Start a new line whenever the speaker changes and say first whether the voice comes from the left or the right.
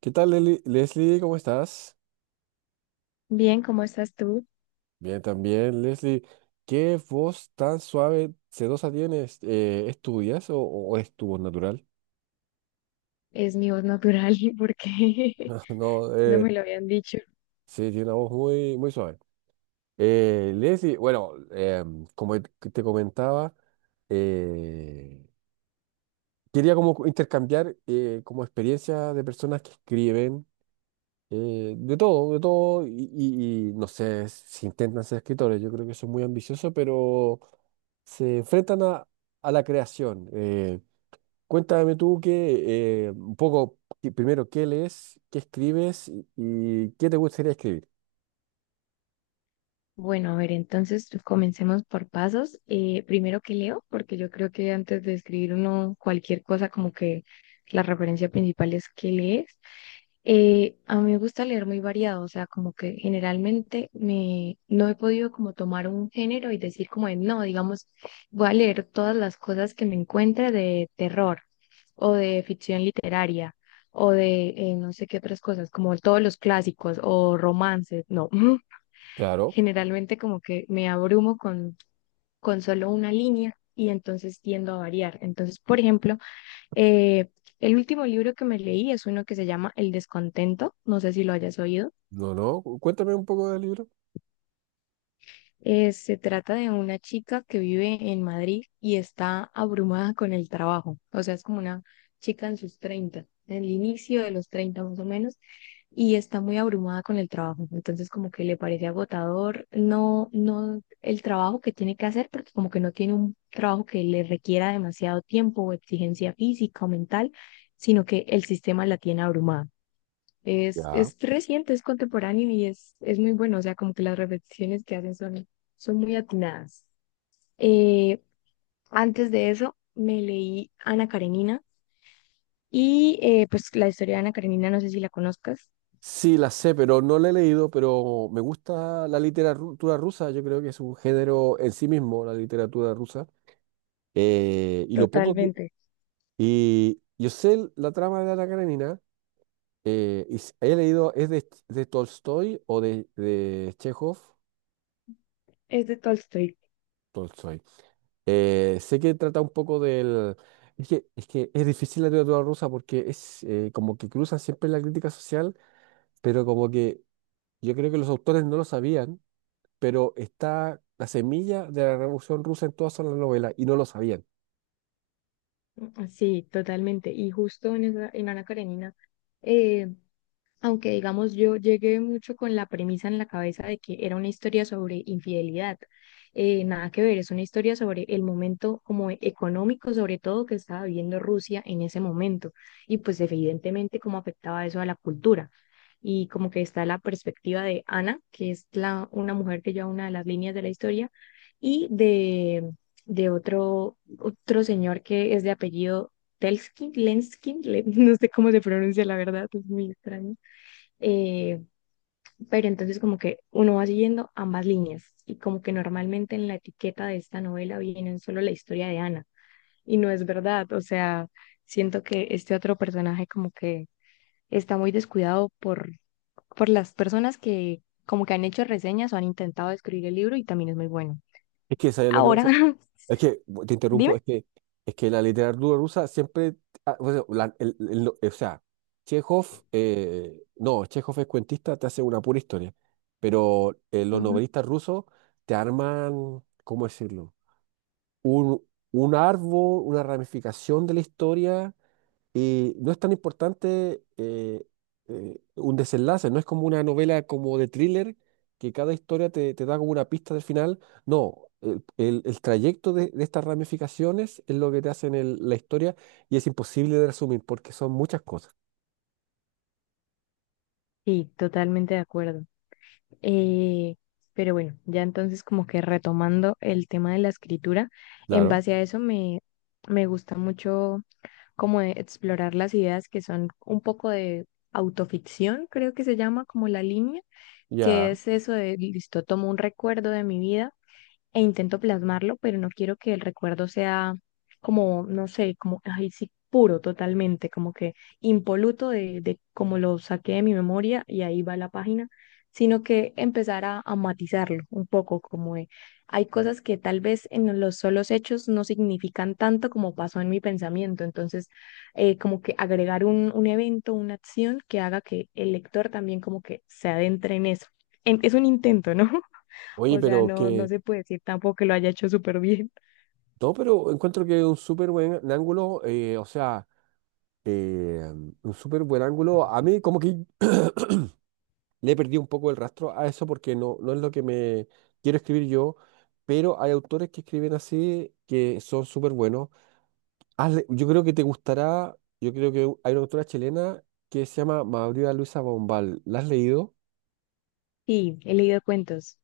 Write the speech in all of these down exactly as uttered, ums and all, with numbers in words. right: ¿Qué tal, Leli- Leslie? ¿Cómo estás?
left: Bien, ¿cómo estás tú?
right: Bien, también, Leslie. ¿Qué voz tan suave, sedosa tienes? Eh, ¿estudias o, o es tu voz natural?
left: Es mi voz natural porque
right: No,
left: no
right: eh,
left: me lo habían dicho.
right: sí, tiene una voz muy, muy suave. Eh, Leslie, bueno, em, como te te comentaba, eh, quería como intercambiar eh, como experiencia de personas que escriben. Eh, de todo, de todo, y, y- y no sé si intentan ser escritores, yo creo que son muy ambiciosos, pero se enfrentan a, a la creación. Eh, cuéntame tú que, eh, un poco, que primero, ¿qué lees, qué escribes y, y qué te gustaría escribir?
left: Bueno, a ver, entonces comencemos por pasos. Eh, primero que leo, porque yo creo que antes de escribir uno cualquier cosa, como que la referencia principal es qué lees. Eh, a mí me gusta leer muy variado, o sea, como que generalmente me, no he podido como tomar un género y decir como de, no, digamos, voy a leer todas las cosas que me encuentre de terror o de ficción literaria o de eh, no sé qué otras cosas, como todos los clásicos o romances, no.
right: Claro,
left: Generalmente como que me abrumo con, con solo una línea y entonces tiendo a variar. Entonces, por ejemplo, eh, el último libro que me leí es uno que se llama El descontento, no sé si lo hayas oído.
right: no, no, cu- cuéntame un poco del libro.
left: Eh, se trata de una chica que vive en Madrid y está abrumada con el trabajo. O sea, es como una chica en sus treinta, en el inicio de los treinta más o menos, y está muy abrumada con el trabajo. Entonces, como que le parece agotador, no, no el trabajo que tiene que hacer, porque como que no tiene un trabajo que le requiera demasiado tiempo o exigencia física o mental, sino que el sistema la tiene abrumada. Es,
right: Ya.
left: es reciente, es contemporáneo y es, es muy bueno. O sea, como que las repeticiones que hacen son, son muy atinadas. Eh, Antes de eso, me leí Ana Karenina y eh, pues la historia de Ana Karenina, no sé si la conozcas.
right: Sí, la sé, pero no la he leído, pero me gusta la literatura rusa, yo creo que es un género en sí mismo, la literatura rusa. Eh, y lo poco que,
left: Totalmente.
right: y yo sé la trama de Ana Karenina, eh, y s- he leído, es de, de Tolstoy o de, de Chekhov.
left: Es de Tolstoy.
right: Tolstoy. Eh, sé que trata un poco del. Es que, es que es difícil la literatura rusa porque es eh, como que cruzan siempre la crítica social, pero como que yo creo que los autores no lo sabían, pero está la semilla de la Revolución Rusa en todas las novelas y no lo sabían.
left: Sí, totalmente. Y justo en, esa- en Ana Karenina eh, aunque digamos yo llegué mucho con la premisa en la cabeza de que era una historia sobre infidelidad. Eh, nada que ver, es una historia sobre el momento como e- económico, sobre todo que estaba viviendo Rusia en ese momento y pues evidentemente cómo afectaba eso a la cultura. Y como que está la perspectiva de Ana, que es la, una mujer que lleva una de las líneas de la historia, y de, de otro, otro señor que es de apellido Telskin, Lenskin, le- no sé cómo se pronuncia la verdad, es muy extraño eh, pero entonces como que uno va siguiendo ambas líneas y como que normalmente en la etiqueta de esta novela vienen solo la historia de Ana y no es verdad, o sea, siento que este otro personaje como que está muy descuidado por, por las personas que como que han hecho reseñas o han intentado escribir el libro y también es muy bueno.
right: Es que, ¿sabes lo que
left: Ahora,
right: pasa? Es que, te
left: dime.
right: interrumpo, es que, es que la literatura rusa siempre, ah, o sea, la- el- el- lo- o sea, Chekhov, eh, no, Chekhov es cuentista, te hace una pura historia, pero eh, los
left: Ujú.
right: novelistas rusos te arman, ¿cómo decirlo? Un, un árbol, una ramificación de la historia, y no es tan importante eh, eh, un desenlace, no es como una novela como de thriller, que cada historia te, te da como una pista del final. No, el, el- el trayecto de, de estas ramificaciones es lo que te hacen el- la historia, y es imposible de resumir porque son muchas cosas.
left: Sí, totalmente de acuerdo. Eh, pero bueno, ya entonces como que retomando el tema de la escritura, en
right: Claro.
left: base a eso me, me gusta mucho como de explorar las ideas que son un poco de autoficción, creo que se llama como la línea,
right: Ya.
left: que es eso de, listo, tomo un recuerdo de mi vida e intento plasmarlo, pero no quiero que el recuerdo sea como, no sé, como, ay, sí, puro totalmente, como que impoluto de, de como lo saqué de mi memoria y ahí va la página, sino que empezar a, a matizarlo un poco, como de, hay cosas que tal vez en los solos hechos no significan tanto como pasó en mi pensamiento, entonces eh, como que agregar un, un evento, una acción que haga que el lector también como que se adentre en eso. En- es un intento, ¿no?
right: Oye,
left: O sea,
right: pero
left: no, no
right: que.
left: se puede decir tampoco que lo haya hecho súper bien.
right: No, pero encuentro que es un súper buen ángulo, eh, o sea, eh, un súper buen ángulo. A mí como que le perdí un poco el rastro a eso porque no, no es lo que me quiero escribir yo, pero hay autores que escriben así que son súper buenos. Hazle- yo creo que te gustará, yo creo que hay una autora chilena que se llama María Luisa Bombal. ¿La has leído?
left: Sí, he leído cuentos,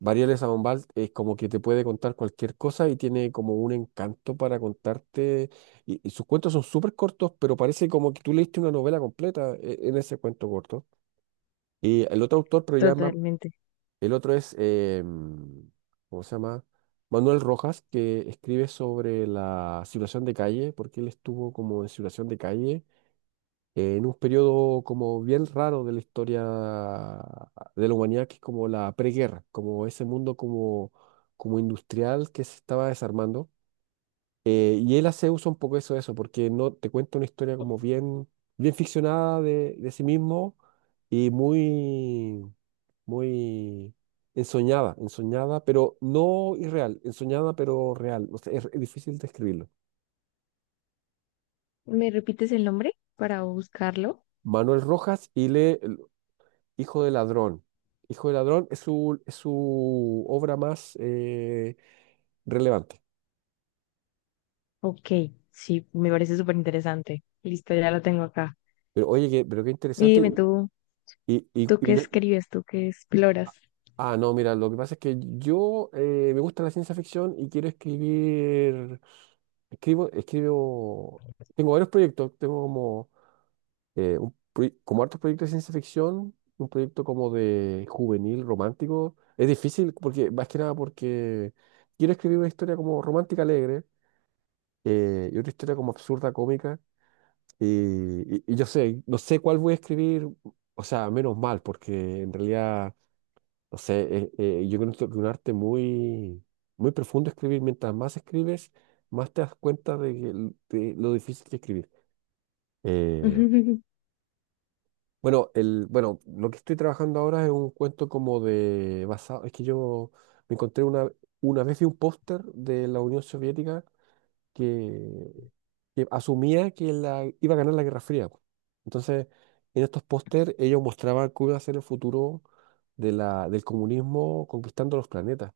right: María Luisa Bombal es como que te puede contar cualquier cosa y tiene como un encanto para contarte. Y, y sus cuentos son súper cortos, pero parece como que tú leíste una novela completa eh, en ese cuento corto. Y el otro autor, pero ya es más.
left: totalmente.
right: El otro es, eh, ¿cómo se llama? Manuel Rojas, que escribe sobre la situación de calle, porque él estuvo como en situación de calle eh, en un periodo como bien raro de la historia de la humanidad, que es como la preguerra, como ese mundo como como industrial que se estaba desarmando. Eh, y él hace uso un poco de eso, de eso, porque no te cuenta una historia como bien, bien ficcionada de, de sí mismo, y muy muy ensoñada, ensoñada, pero no irreal, ensoñada pero real. O sea, es, es difícil describirlo.
left: ¿Me repites el nombre para buscarlo?
right: Manuel Rojas, y le el Hijo de Ladrón. Hijo de Ladrón es su, es su obra más eh, relevante.
left: Ok, sí, me parece súper interesante. Listo, ya lo tengo acá.
right: Pero oye, qué- pero qué
left: Y
right: interesante.
left: dime
right: Y,
left: tú,
right: y- y-
left: ¿tú
right: y
left: qué
right: lo-
left: escribes? ¿Tú qué exploras?
right: ah, no, mira, lo que pasa es que yo eh, me gusta la ciencia ficción y quiero escribir, escribo, escribo, tengo varios proyectos, tengo como eh, un proye- como hartos proyectos de ciencia ficción, un proyecto como de juvenil, romántico. Es difícil porque, más que nada porque quiero escribir una historia como romántica alegre, eh, y otra historia como absurda, cómica. Y, y- y yo sé, no sé cuál voy a escribir, o sea, menos mal, porque en realidad, no sé, eh, eh, yo creo que es un arte muy, muy profundo escribir. Mientras más escribes, más te das cuenta de, que- de lo difícil que es escribir. Eh, Bueno, el, bueno, lo que estoy trabajando ahora es un cuento como de basado. Es que yo me encontré una, una vez vi un póster de la Unión Soviética, que, que asumía que la, iba a ganar la Guerra Fría. Entonces, en estos pósters ellos mostraban cómo iba a ser el futuro de la, del comunismo conquistando los planetas.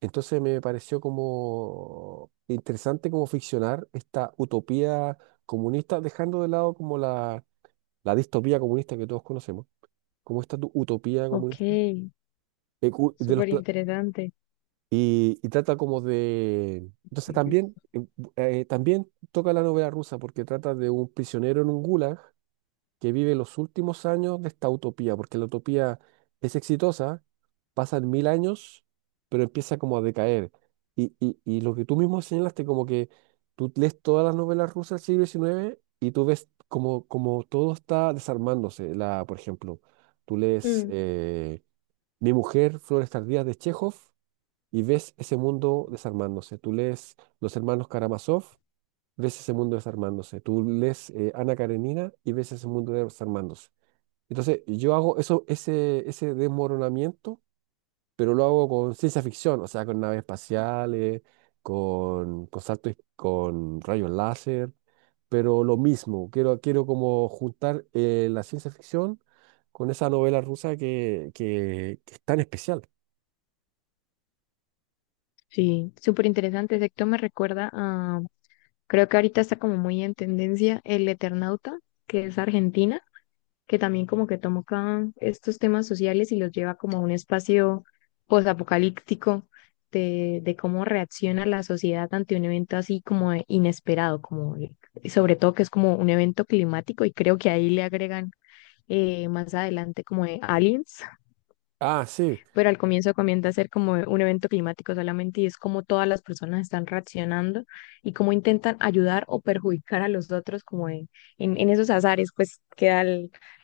right: Entonces me pareció como interesante como ficcionar esta utopía comunista, dejando de lado como la, la distopía comunista que todos conocemos, como esta tu- utopía
left: Ok,
right: comunista. eh, cu- de los,
left: súper
right: pla-
left: interesante.
right: y, y trata como de. Entonces también, eh, bu- eh, también toca la novela rusa porque trata de un prisionero en un gulag que vive los últimos años de esta utopía, porque la utopía es exitosa, pasan mil años, pero empieza como a decaer. Y, y, y lo que tú mismo señalaste, como que tú lees todas las novelas rusas del siglo diecinueve y tú ves como, como todo está desarmándose. La, por ejemplo, tú lees.
left: Mm,
right: Eh, mi mujer, Flores tardías de Chekhov, y ves ese mundo desarmándose. Tú lees Los hermanos Karamazov, ves ese mundo desarmándose. Tú lees eh, Ana Karenina y ves ese mundo desarmándose. Entonces, yo hago eso, ese, ese desmoronamiento, pero lo hago con ciencia ficción, o sea, con naves espaciales, con, con saltos, y- con rayos láser, pero lo mismo. Quiero, quiero como juntar eh, la ciencia ficción con esa novela rusa que, que que es tan especial.
left: sí, súper interesante. Exacto, me recuerda a, creo que ahorita está como muy en tendencia El Eternauta, que es argentina. Que también como que toma acá estos temas sociales y los lleva como a un espacio posapocalíptico de, de cómo reacciona la sociedad ante un evento así como de inesperado, como el- sobre todo que es como un evento climático y creo que ahí le agregan eh, más adelante como de aliens,
right: Ah, sí.
left: pero al comienzo comienza a ser como un evento climático solamente y es como todas las personas están reaccionando y cómo intentan ayudar o perjudicar a los otros como en, en, en esos azares, pues queda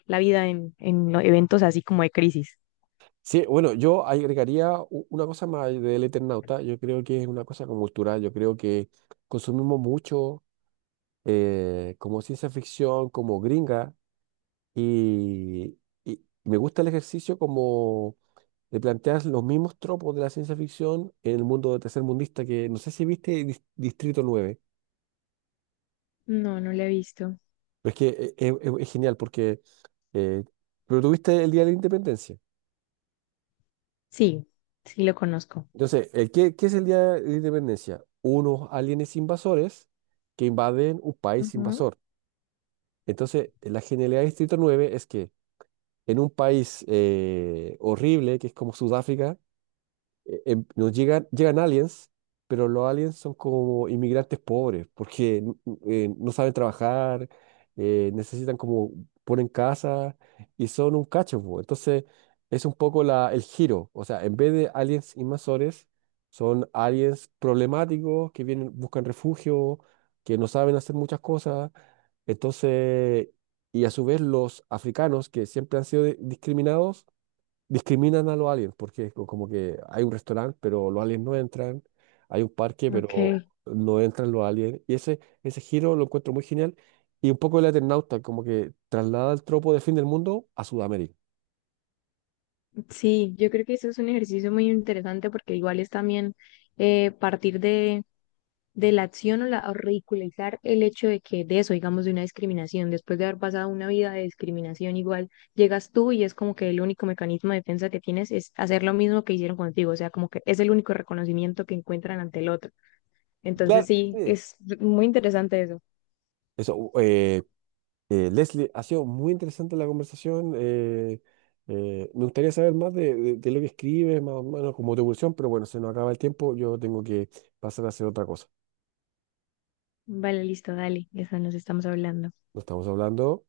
left: la vida en, en los eventos así como de crisis.
right: Sí, bueno, yo agregaría u- una cosa más del Eternauta. Yo creo que es una cosa como cultural. Yo creo que consumimos mucho eh, como ciencia ficción, como gringa, y, y me gusta el ejercicio como de plantear los mismos tropos de la ciencia ficción en el mundo tercermundista, que no sé si viste Dis- Distrito Nueve,
left: No, no lo he visto.
right: pero es que e- e- e- es genial porque. eh, pero tuviste el Día de la Independencia.
left: Sí, sí lo conozco.
right: Entonces, eh, ¿qué, qué es el Día de la Independencia? Unos aliens invasores que invaden un país invasor. Entonces, la genialidad de Distrito Nueve es que en un país eh, horrible, que es como Sudáfrica, eh, em- nos llegan, llegan aliens, pero los aliens son como inmigrantes pobres, porque n- n- eh, no saben trabajar, eh, necesitan como ponen casa y son un cacho, po. Entonces es un poco la, el giro, o sea, en vez de aliens invasores, son aliens problemáticos que vienen, buscan refugio, que no saben hacer muchas cosas, entonces. Y a su vez los africanos, que siempre han sido de- discriminados, discriminan a los aliens, porque es co- como que hay un restaurante, pero los aliens no entran, hay un parque,
left: Ujú, ok,
right: pero no entran los aliens, y ese, ese giro lo encuentro muy genial, y un poco el Eternauta, como que traslada el tropo de fin del mundo a Sudamérica.
left: sí, yo creo que eso es un ejercicio muy interesante porque igual es también eh, partir de de la acción o, la, o ridiculizar el hecho de que de eso, digamos, de una discriminación, después de haber pasado una vida de discriminación igual, llegas tú y es como que el único mecanismo de defensa que tienes es hacer lo mismo que hicieron contigo, o sea, como que es el único reconocimiento que encuentran ante el otro. Entonces
right: Claro,
left: sí,
right: sí.
left: es muy interesante eso.
right: Eso, u- eh, eh, Leslie, ha sido muy interesante la conversación, eh, eh, me gustaría saber más de, de- de lo que escribes, más o menos como tu evolución, pero bueno, se nos acaba el tiempo, yo tengo que pasar a hacer otra cosa.
left: Vale, listo, dale, ya está, nos estamos hablando.
right: Nos estamos hablando.